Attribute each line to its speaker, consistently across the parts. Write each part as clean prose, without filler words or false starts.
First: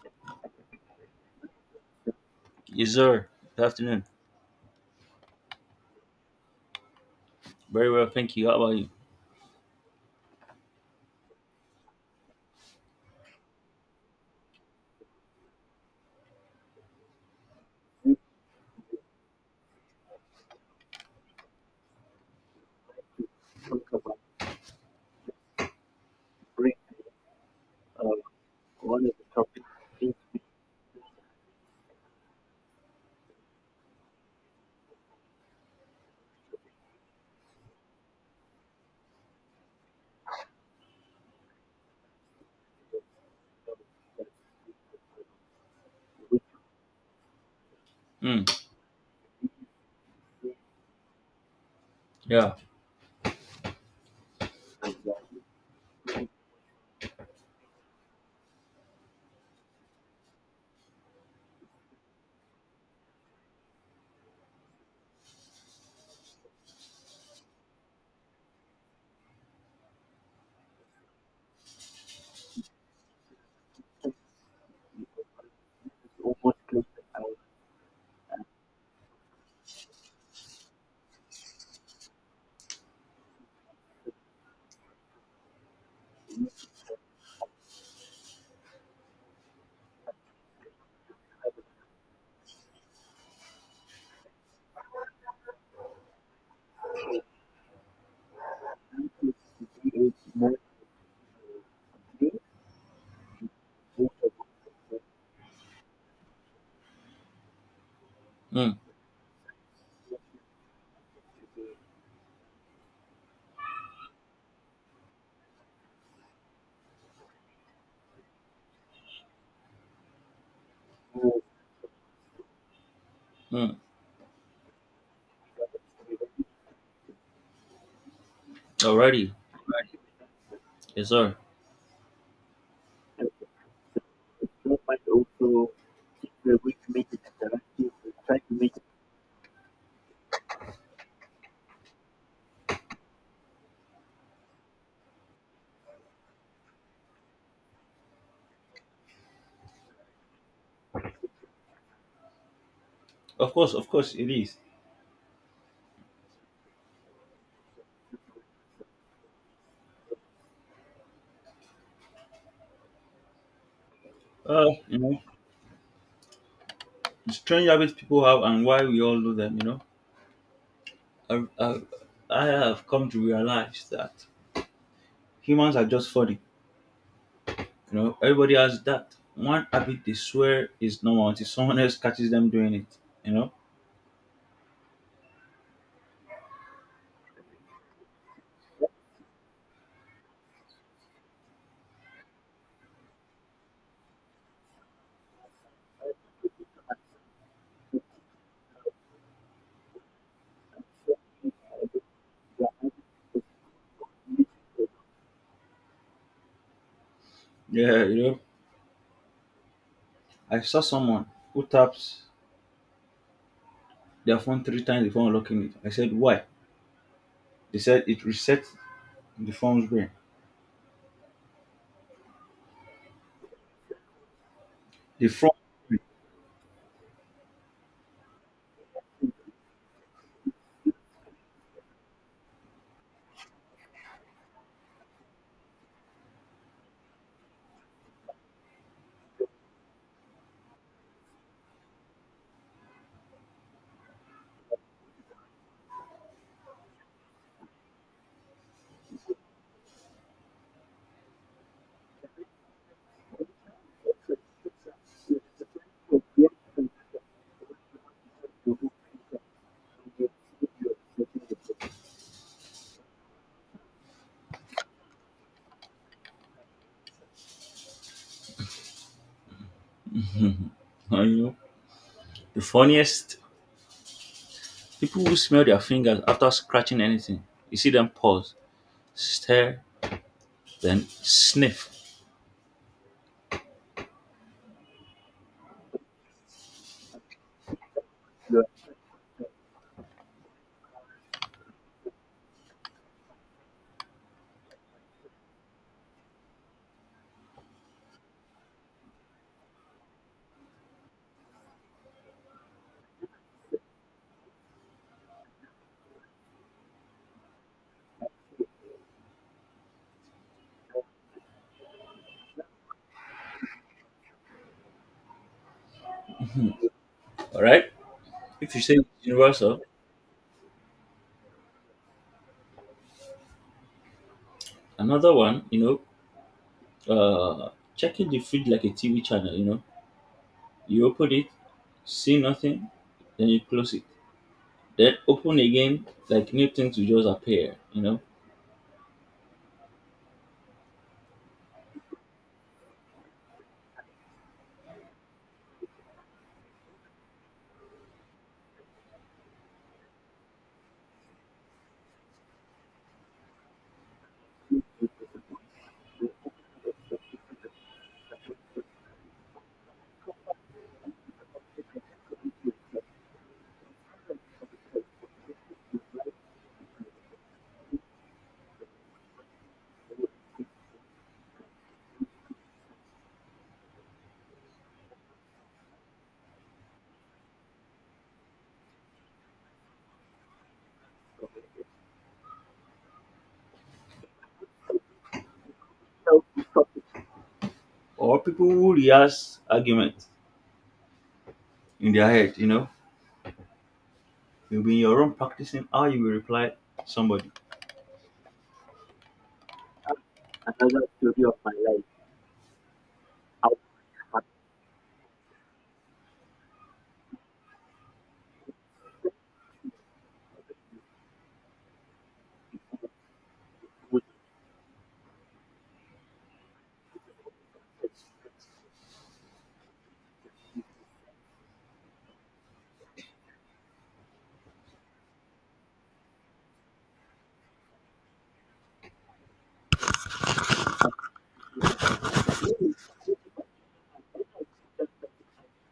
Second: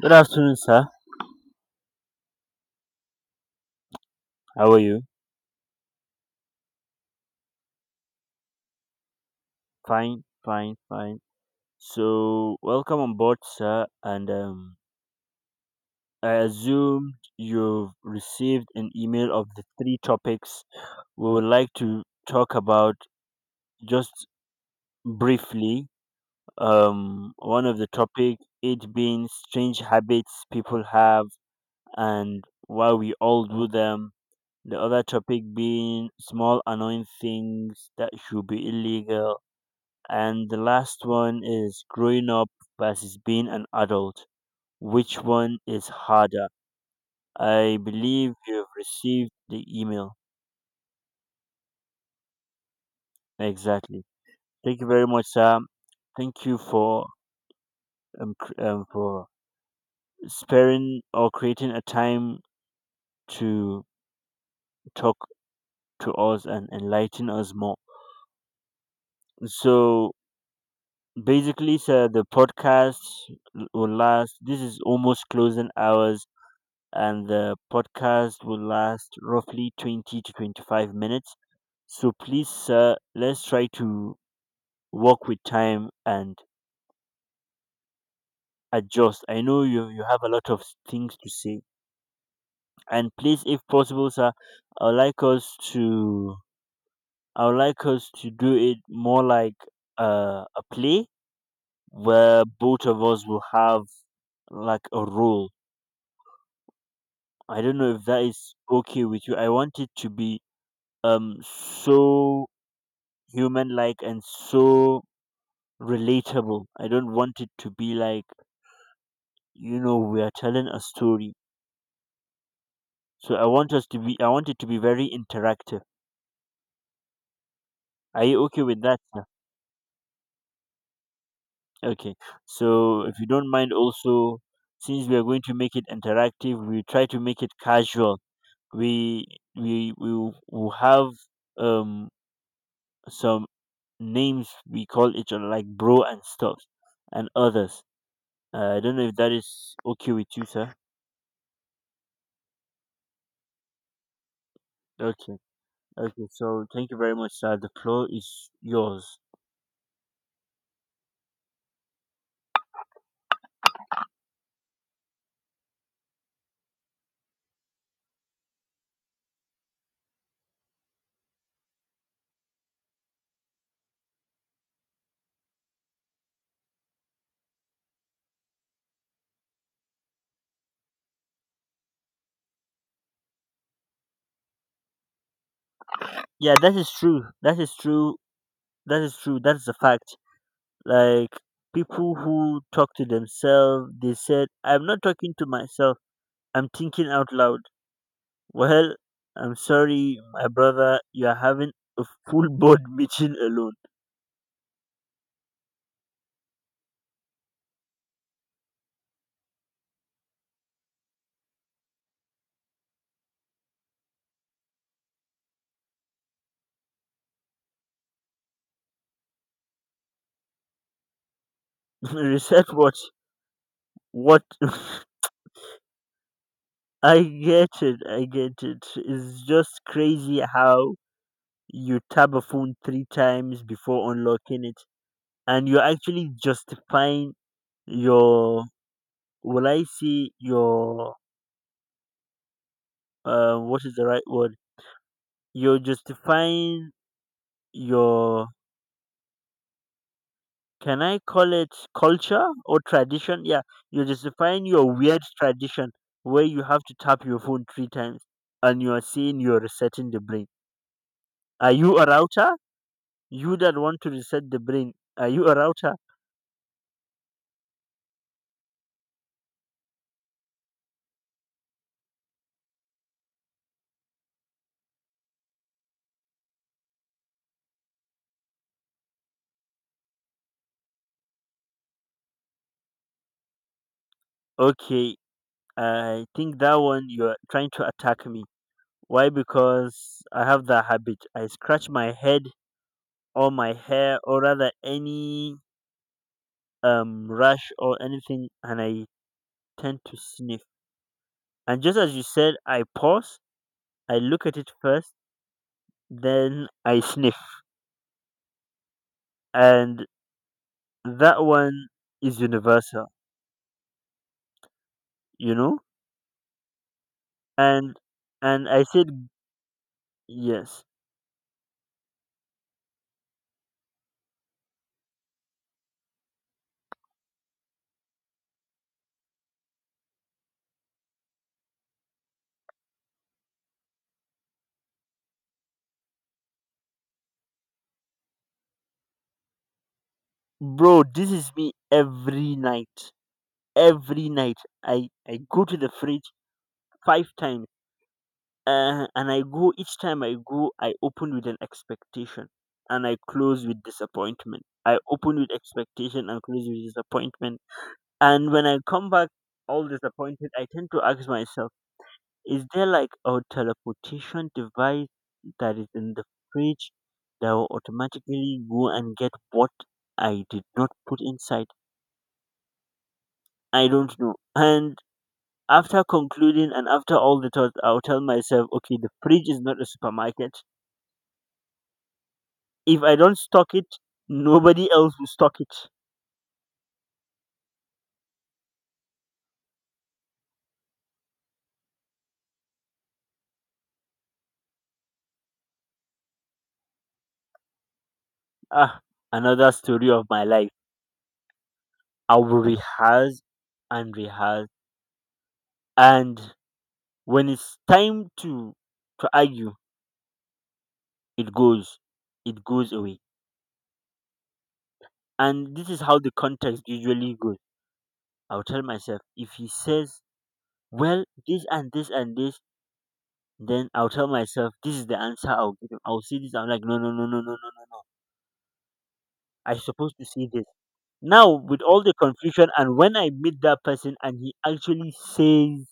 Speaker 1: Good afternoon, sir.
Speaker 2: Yes, sir. Good afternoon.
Speaker 1: How are you?
Speaker 2: Very well, thank you. How about you?
Speaker 1: Fine, fine, fine. So, welcome on board, sir. And I assume you've received an email of the three topics we would like to talk about just briefly. One of the topic, it being strange habits people have and why we all do them. The other topic being small annoying things that should be illegal. And the last one is growing up versus being an adult. Which one is harder? I believe
Speaker 2: Mm,
Speaker 1: you've received the email.
Speaker 2: yeah.
Speaker 1: Exactly. Thank you very much, Sam. Thank you for um, cr- um for sparing or creating a time to talk to us and enlighten us more. So basically, sir, the podcast will last. This is almost closing hours and the podcast will last roughly 20 to 25 minutes. So please, sir, let's try to work with time and adjust. I know you have a lot of things to say. And please, if possible, sir, I would like us to I would like us to do it more like a play where both of us will have like a role. I don't know if that is
Speaker 2: Mm,
Speaker 1: okay with you. I want it to be so human like and so relatable. I don't want it to be like, you know, we are telling a story. So
Speaker 2: mm.
Speaker 1: I want it to be very interactive. Are you okay with that, sir?
Speaker 2: Alrighty. Yes, sir.
Speaker 1: Okay. So if you don't mind also, since we are going to make it interactive, we try to make it casual. We we will have um some names we call each other like bro and stuff and others. I don't know if that is okay with you, sir.
Speaker 2: Of course, it is.
Speaker 1: Okay. Okay, so thank you very much, sir. The floor is yours.
Speaker 2: You know, the strange habits people have and why we all do them. You know, I I, have come to realize that humans are just funny. You know, everybody has that one habit they swear is normal until someone else catches them doing it. You know,
Speaker 1: Yeah, that is true. That is true. That is true. That is a fact. Like people who talk to themselves, they said, "I'm not talking to myself. I'm thinking out loud." Well, I'm sorry, my brother. You are having a full board meeting alone.
Speaker 2: yeah, you know. I saw someone who taps their phone three times before unlocking it. I said, why? They said it resets the front brain.
Speaker 1: Reset what? What?
Speaker 2: The front brain.
Speaker 1: I get it. I get it. It's just crazy how you tap a phone three times before unlocking it, and you're actually justifying your, will I say, your, what is the right word? You're justifying your, can I call it culture or tradition? Yeah, you're justifying your weird tradition where you have to tap your phone three times and you are saying you're resetting the brain. Are you a router? You that want to reset the brain, are you a router?
Speaker 2: You know, the funniest people who smell their fingers after scratching anything. You see them pause, stare, then sniff.
Speaker 1: Okay, I think that one you're trying to attack me. Why? Because I have that habit. I scratch my head or my hair or rather any rash or anything, and I tend to sniff. And just as you said, I pause, I look at it first, then I sniff. And that one is universal, you know?
Speaker 2: All right.
Speaker 1: And and
Speaker 2: If you
Speaker 1: I
Speaker 2: say it's
Speaker 1: said
Speaker 2: universal,
Speaker 1: yes.
Speaker 2: another one, know, uh, checking the fridge like a TV channel. You know, you open it, see nothing, then you close it, then open again, like new things will just appear. You know,
Speaker 1: Bro, this is me every night. Every night. I go to the fridge five times, and I go, each time I go, I open with an expectation and I close with disappointment. I open with expectation and close with disappointment. And when I come back all disappointed, I tend to ask myself, is there like a teleportation device that is in the fridge that will automatically go and get what I did not put inside? I don't know. And after concluding, and after all the thoughts, I'll tell myself, okay, the fridge is not a supermarket. If I don't stock it, nobody else will stock it.
Speaker 2: or people who rehearse arguments in their head. You know, you'll be in your room practicing how you will reply somebody.
Speaker 1: Ah, another story of my life. I will rehearse and rehearse, and when it's time to argue, it goes, it goes away. And this is how the context usually goes. I'll tell myself, if he says, "Well, this and this and this," then I'll tell myself, this is the answer I'll give him. I'll say this. I'm like, no, no, no, no, no, no, no. I am supposed to say this. Now, with all the confusion, and when I meet that person and he actually says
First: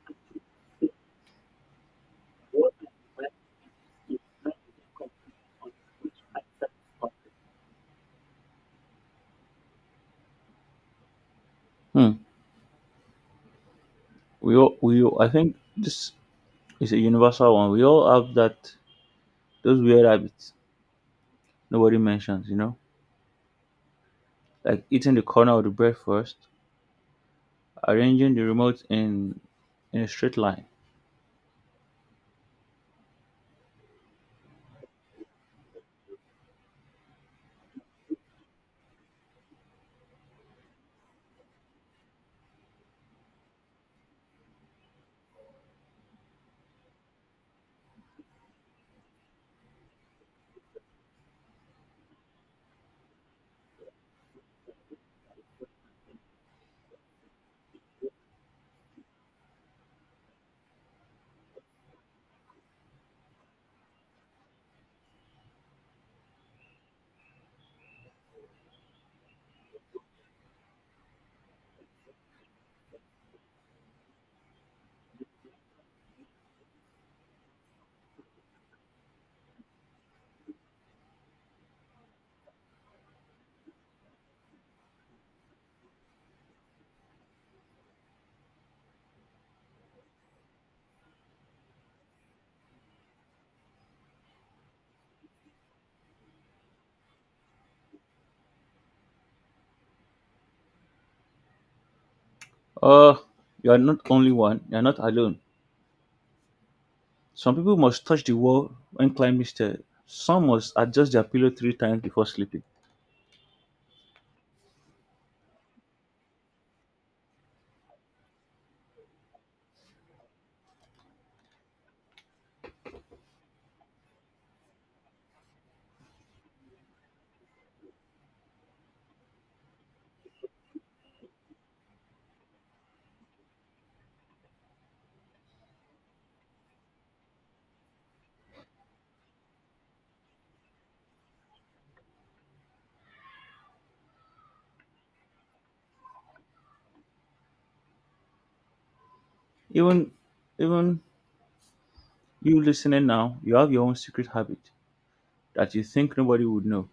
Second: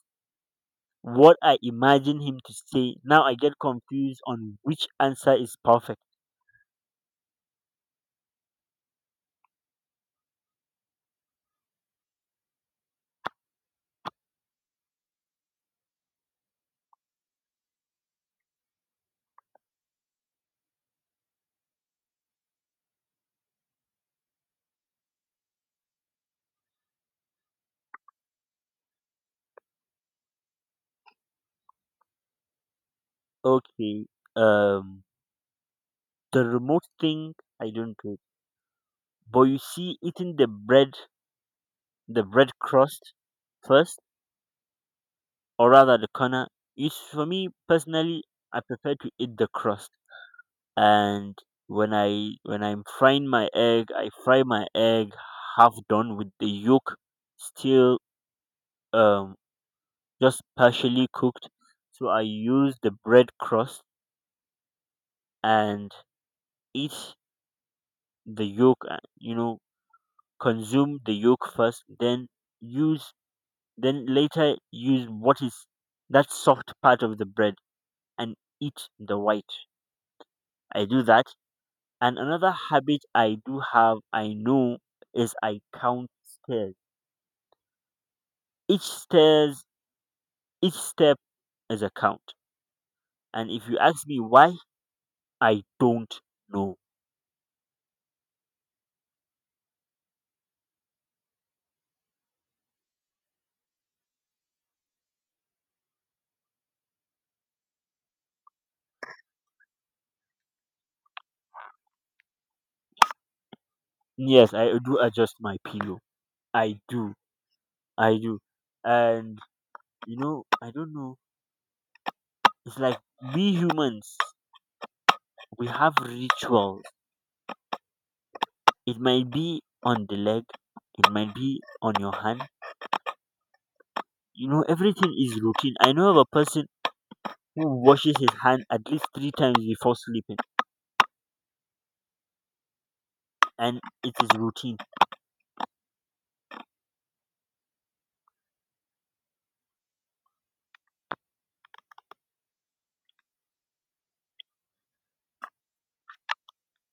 Speaker 1: what I imagine him to say, now I get confused on which answer is perfect.
Speaker 2: Hmm. We all, I think this is a universal one. We all have that those weird habits nobody mentions, you know, like eating the corner of the bread first, arranging the remote in a straight line.
Speaker 1: Okay, um, the remote thing I don't do, it. But you see, eating the bread crust first, or rather the corner, is for me personally. I prefer to eat the crust. And when I'm frying my egg, I fry my egg half done with the yolk still, um just partially cooked. So I use the bread crust and eat the yolk. You know, consume the yolk first, then use, then later use what is that soft part of the bread and eat the white. I do that. And another habit I do have, I know, is I count stairs. Each stairs, each step is a count. And if you ask me why, I don't know.
Speaker 2: Oh, you are not only one. You are not alone. Some people must touch the wall when climbing stairs. Some must adjust their pillow three times before sleeping.
Speaker 1: Yes, I do adjust my pillow. I do. I do. And you know, I don't know. It's like we humans, we have rituals. It might be on the leg, it might be on your hand. You know, everything is routine. I know of a person who washes his hand at least three times before sleeping, and it is routine.
Speaker 2: Even even you listening now, you have your own secret habit that you think nobody would know.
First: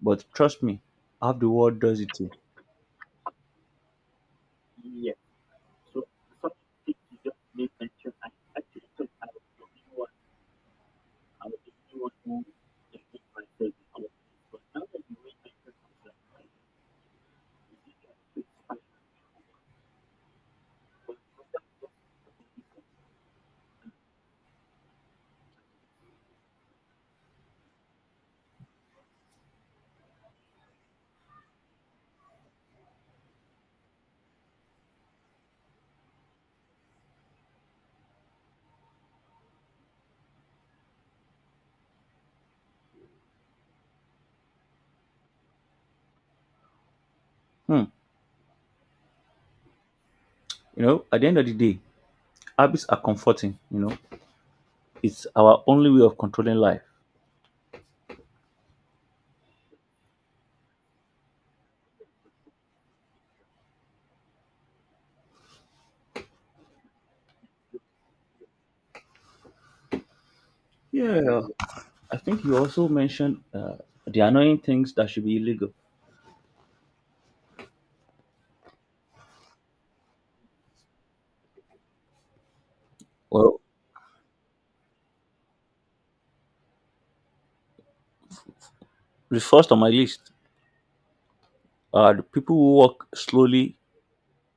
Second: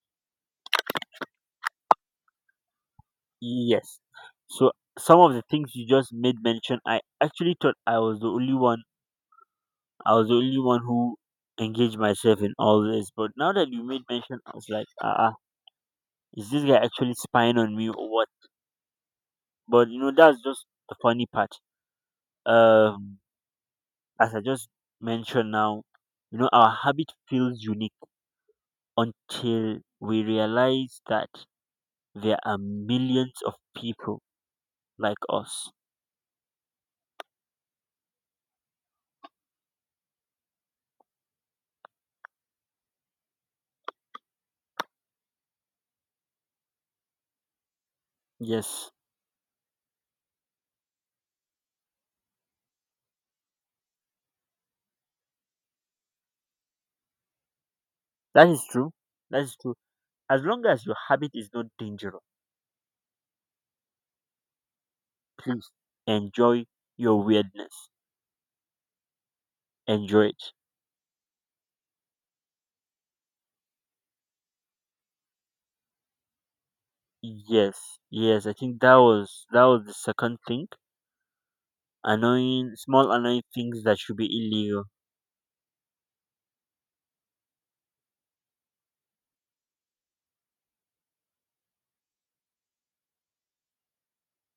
Speaker 2: But trust me, half the world does it too.
Speaker 1: Yes. So some of the things you just made mention, I actually thought I was the only one. I was the only one who engaged myself in all this. But now that you made mention, I was like, is this guy actually spying on me or what? But you know, that's just the funny part. Um, as I just mentioned now, you know, our habit feels unique until we realize that there are millions of people like us.
Speaker 2: Hmm.
Speaker 1: Yes,
Speaker 2: You know, at the end of the day, habits are comforting. You know, it's our only way of controlling life.
Speaker 1: that is true. That is true. As long as your habit is not dangerous, please enjoy your weirdness. Enjoy it.
Speaker 2: Yeah, I think you also mentioned the annoying things that should be illegal.
Speaker 1: Yes, yes. I think that was the second thing. Annoying, small annoying
Speaker 2: Well,
Speaker 1: things that should be illegal.
Speaker 2: the first on my list are the people who walk slowly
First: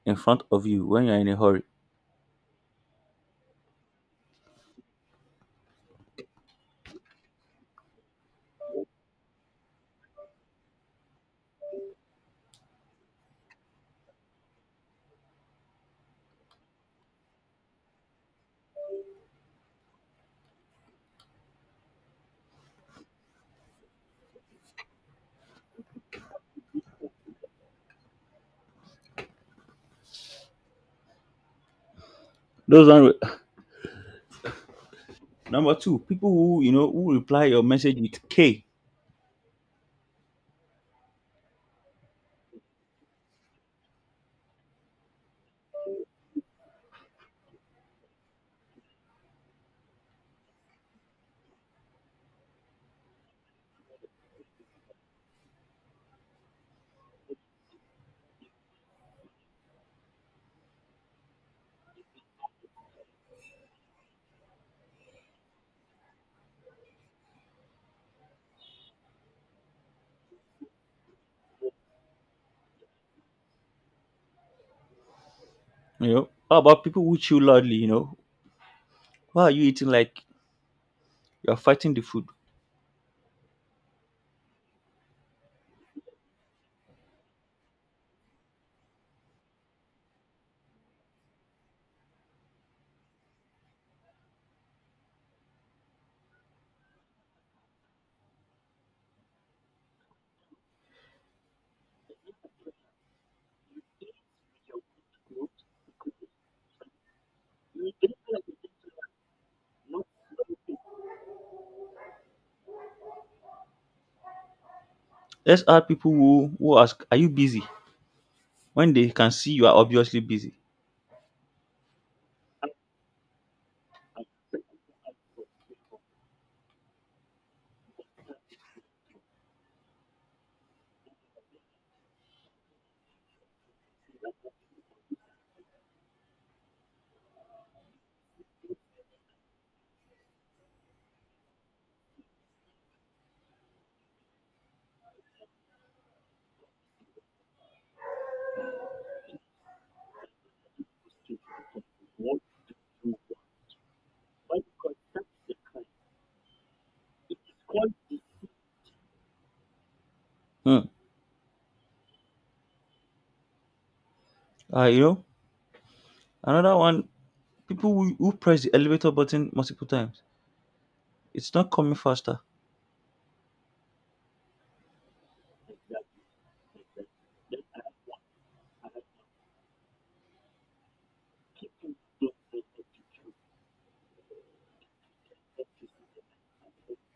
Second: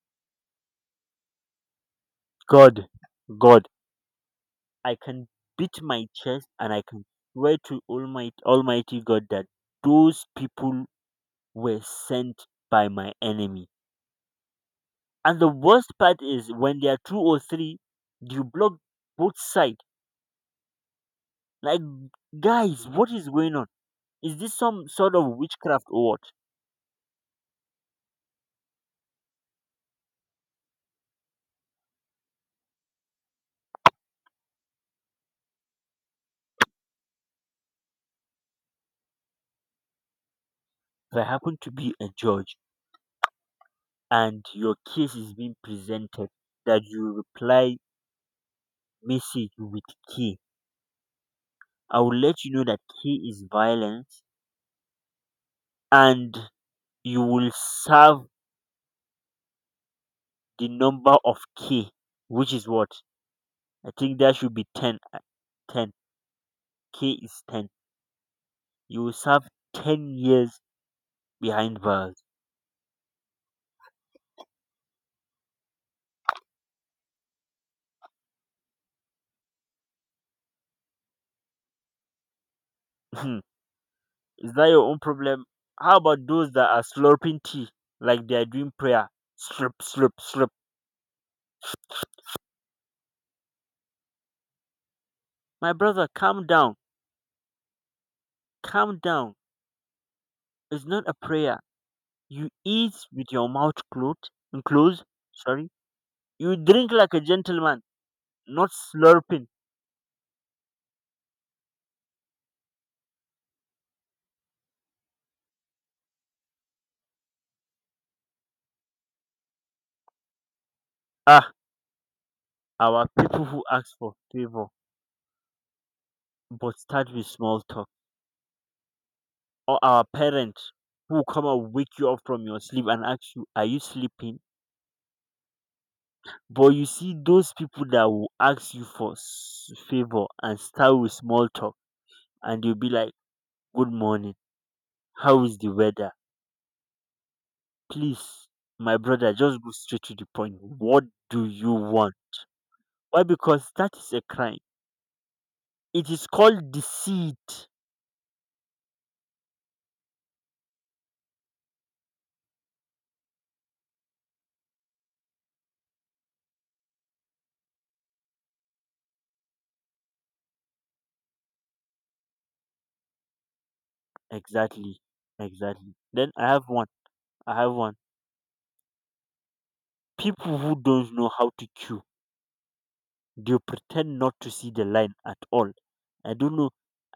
Speaker 2: in front of you when you're in a hurry.
Speaker 1: God, God, I can beat my chest, and I can swear to Almighty Almighty God that those people were sent by my enemy. And the worst part is when there are two or three, you block both sides. Like, guys, what is going on? Is this some sort of witchcraft or what?
Speaker 2: Those are number two. People who, you know, who reply your message with K.
Speaker 1: If I happen to be a judge and your case is being presented, that you reply message with K, I will let you know that K is violence and you will serve the number of K, which is what? I think that should be 10. 10. K is 10. You will serve 10 years behind bars.
Speaker 2: You know, how about people who chew loudly? You know, why are you eating like you're fighting the food?
Speaker 1: Is that your own problem? How about those that are slurping tea like they are doing prayer? Slurp, slurp, slurp. My brother, calm down. Calm down. It's not a prayer. You eat with your mouth closed. Closed. Sorry. You drink like a gentleman, not slurping.
Speaker 2: Let's add people who ask, "Are you busy?" when they can see you are obviously busy.
Speaker 1: Ah, our people who ask for favor but start with small talk, or our parents who come and wake you up from your sleep and ask you, "Are you sleeping?" But you see those people that will ask you for favor and start with small talk, and you'll be like, good morning, how is the weather? Please, my brother, just go straight to the point. What do you want? Why? Because that is a crime. It is called deceit.
Speaker 2: Hmm. You know, another one: people who press the elevator button multiple times. It's not coming faster.
Speaker 1: Exactly. Exactly. Then I have one. I have one. People who don't know how to queue. They pretend not to see the line at all. I don't know.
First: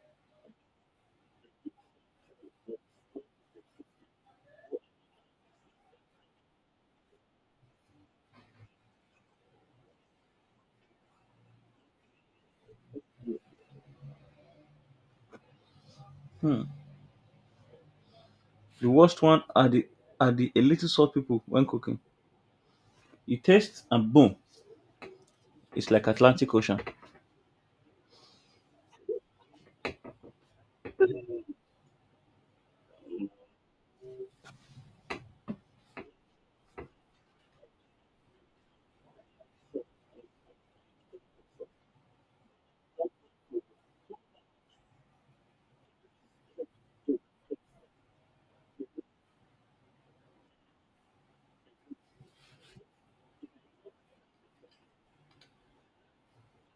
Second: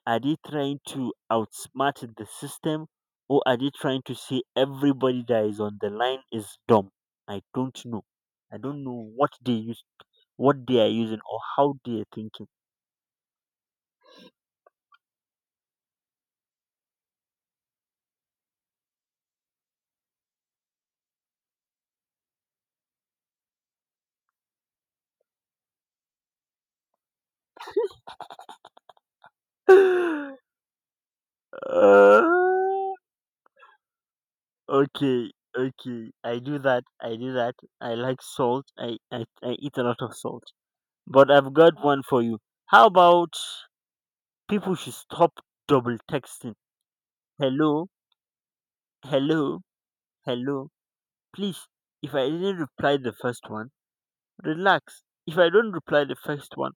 Speaker 1: Are they trying to outsmart the system or are they trying to say everybody that is on the line is dumb? I don't know. I don't know what they use, what they are using or how they are thinking.
Speaker 2: Hmm. The worst one are the a little salt people when cooking. You taste and boom, it's like Atlantic Ocean.
Speaker 1: Uh, okay, okay. I do that. I do that. I like salt. I eat a lot of salt. But I've got one for you. How about people should stop double texting? Hello, hello, hello. Please, if I didn't reply the first one, relax. If I don't reply the first one,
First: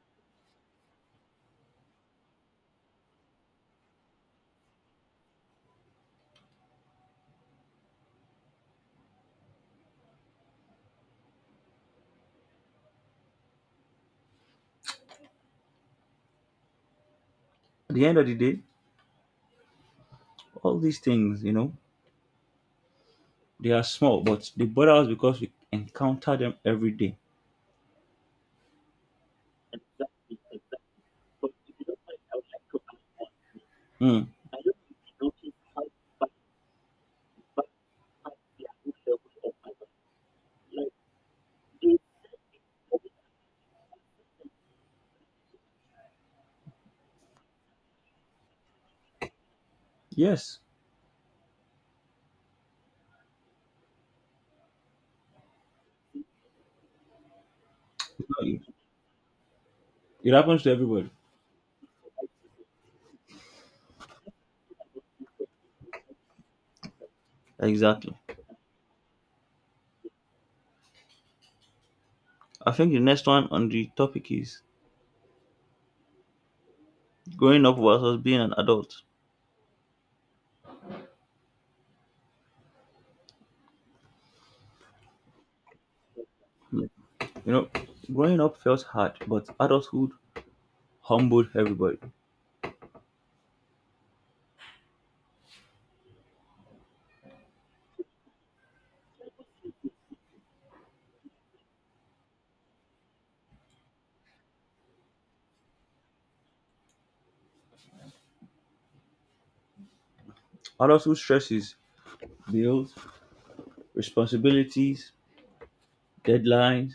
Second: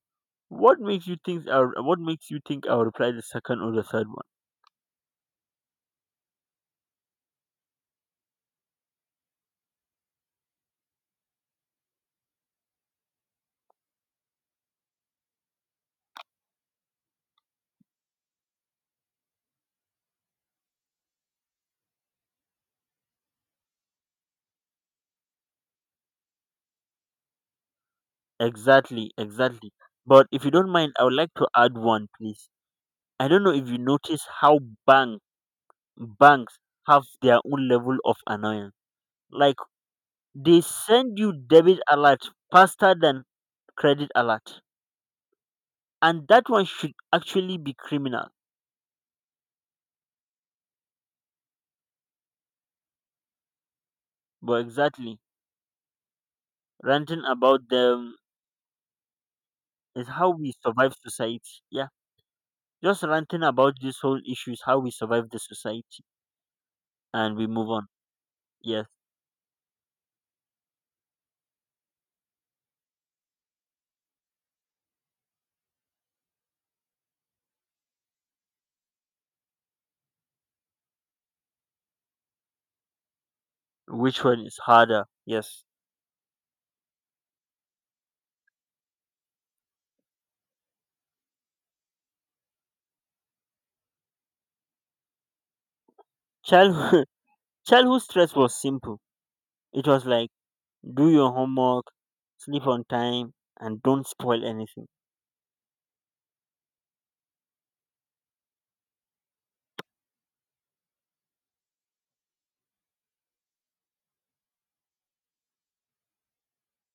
Speaker 1: what makes you think I'll, what makes you think I'll reply the second or the third one?
Speaker 2: At the end of the day, all these things, you know, they are small, but they bother us because we encounter them every day.
Speaker 1: Exactly, exactly. But if you don't mind, I would like to add one, please. I don't know if you
Speaker 2: Hmm.
Speaker 1: notice how bank banks have their own level of annoyance. Like they send you debit alert faster than credit alert, and that one should actually be criminal.
Speaker 2: Yes,
Speaker 1: But exactly. Ranting about them is how
Speaker 2: it
Speaker 1: we
Speaker 2: happens to
Speaker 1: survive
Speaker 2: everybody.
Speaker 1: society. Yeah, just ranting about this whole issue is how we survive the society, and we move on.
Speaker 2: Exactly.
Speaker 1: Yes,
Speaker 2: I think the next one on the topic is growing up versus being an adult.
Speaker 1: which one is harder? Yes,
Speaker 2: You know, growing up felt hard, but adulthood humbled everybody.
Speaker 1: childhood childhood stress was simple. It was like, do your homework, sleep on time, and don't spoil anything.
Speaker 2: Adulthood stresses bills, responsibilities, deadlines,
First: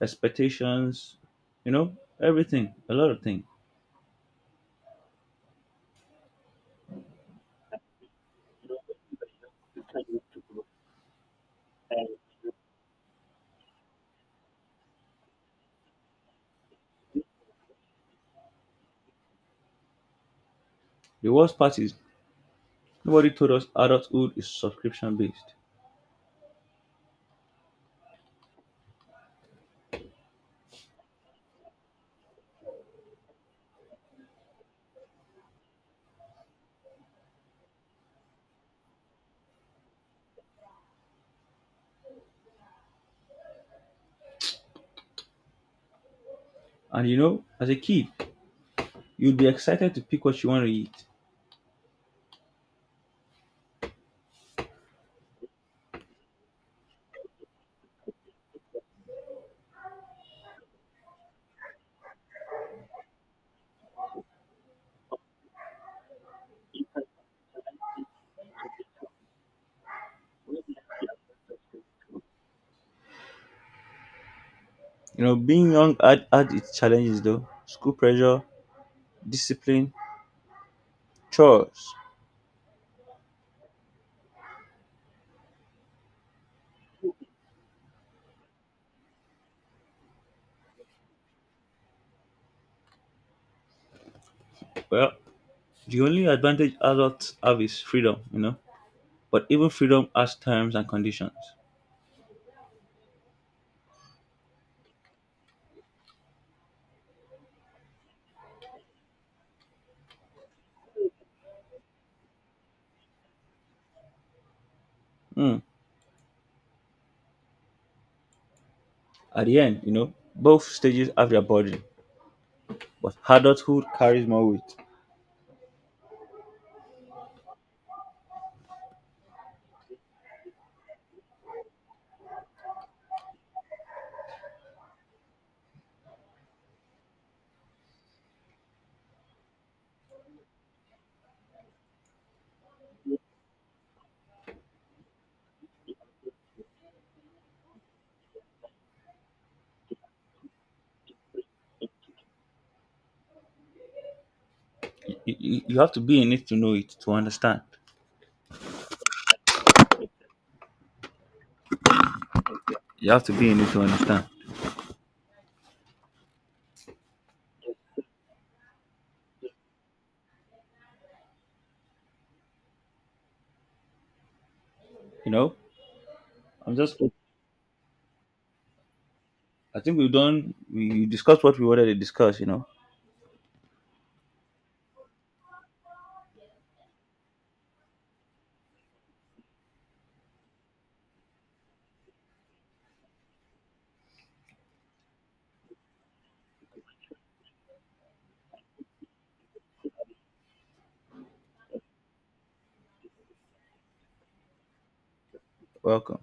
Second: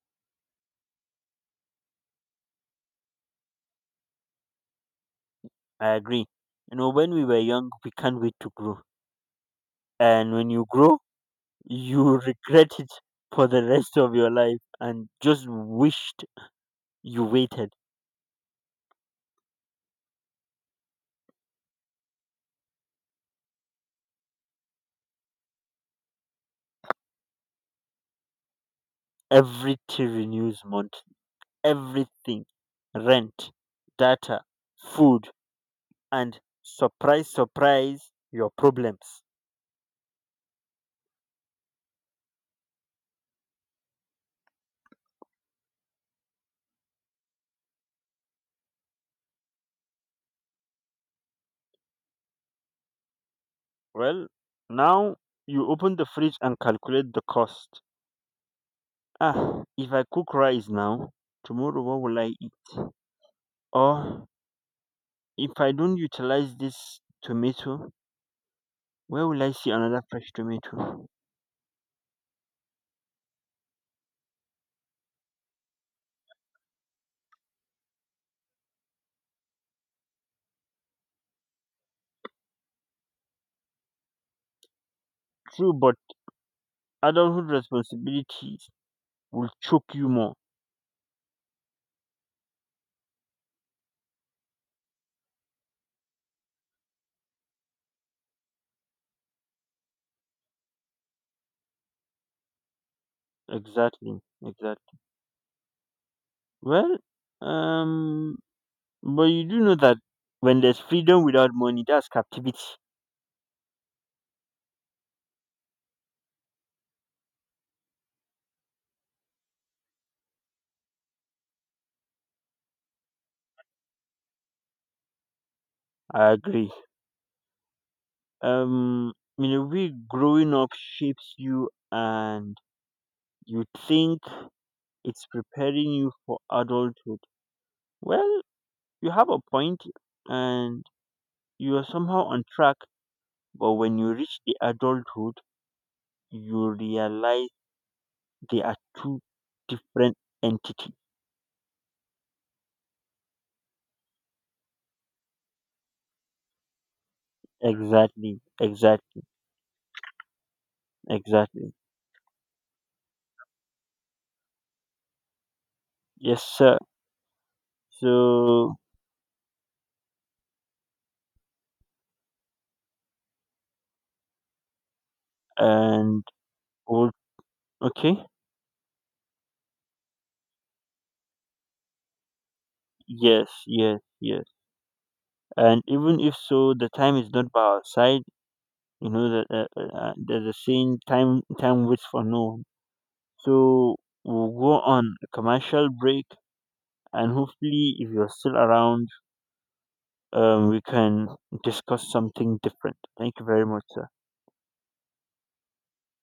Speaker 2: expectations, you know, everything, a lot of things.
Speaker 1: I agree. You know, when we were young, we can't wait to grow, and when you grow, you regret it for the rest of your life, and just wished you waited.
Speaker 2: The worst part is nobody told us adulthood is subscription based.
Speaker 1: Everything renews monthly. Everything. Rent, data, food, and surprise, surprise, your problems.
Speaker 2: And you know, as a kid, you'd be excited to pick what you want to eat.
Speaker 1: Well, now you open the fridge and calculate the cost. Ah, if I cook rice now, tomorrow what will I eat? Or if I don't utilize this tomato, where will I see another fresh tomato?
Speaker 2: You know, being young had its challenges though school pressure, discipline, chores.
Speaker 1: True, but adulthood responsibilities will choke you more.
Speaker 2: Well, the only advantage adults have is freedom, you know. But even freedom has terms and conditions.
Speaker 1: Exactly, exactly. Well, um, but you do know that when there's freedom without money, that's captivity.
Speaker 2: Hmm. At the end, you know, both stages have their burden, but adulthood carries more weight.
Speaker 1: I agree. Um, in a way, growing up shapes you, and you think it's preparing you for adulthood. Well, you have a point, and you are somehow on track. But when you reach the adulthood, you realize they are two different entities.
Speaker 2: You have to be in it to know it, to understand.
Speaker 1: Exactly. Exactly. Exactly.
Speaker 2: You have to be in it to understand.
Speaker 1: Yes, sir. So
Speaker 2: You know,
Speaker 1: and
Speaker 2: I'm just.
Speaker 1: oh, okay,
Speaker 2: I think we've done. We discussed what we wanted to discuss. You know,
Speaker 1: yes, yes, yes. And even if so, the time is not by our side. You know that there's a saying, "Time, time waits for no one." So we'll go on a commercial break, and hopefully, if you're still around, we can discuss something different. Thank you very much, sir.
Speaker 2: welcome.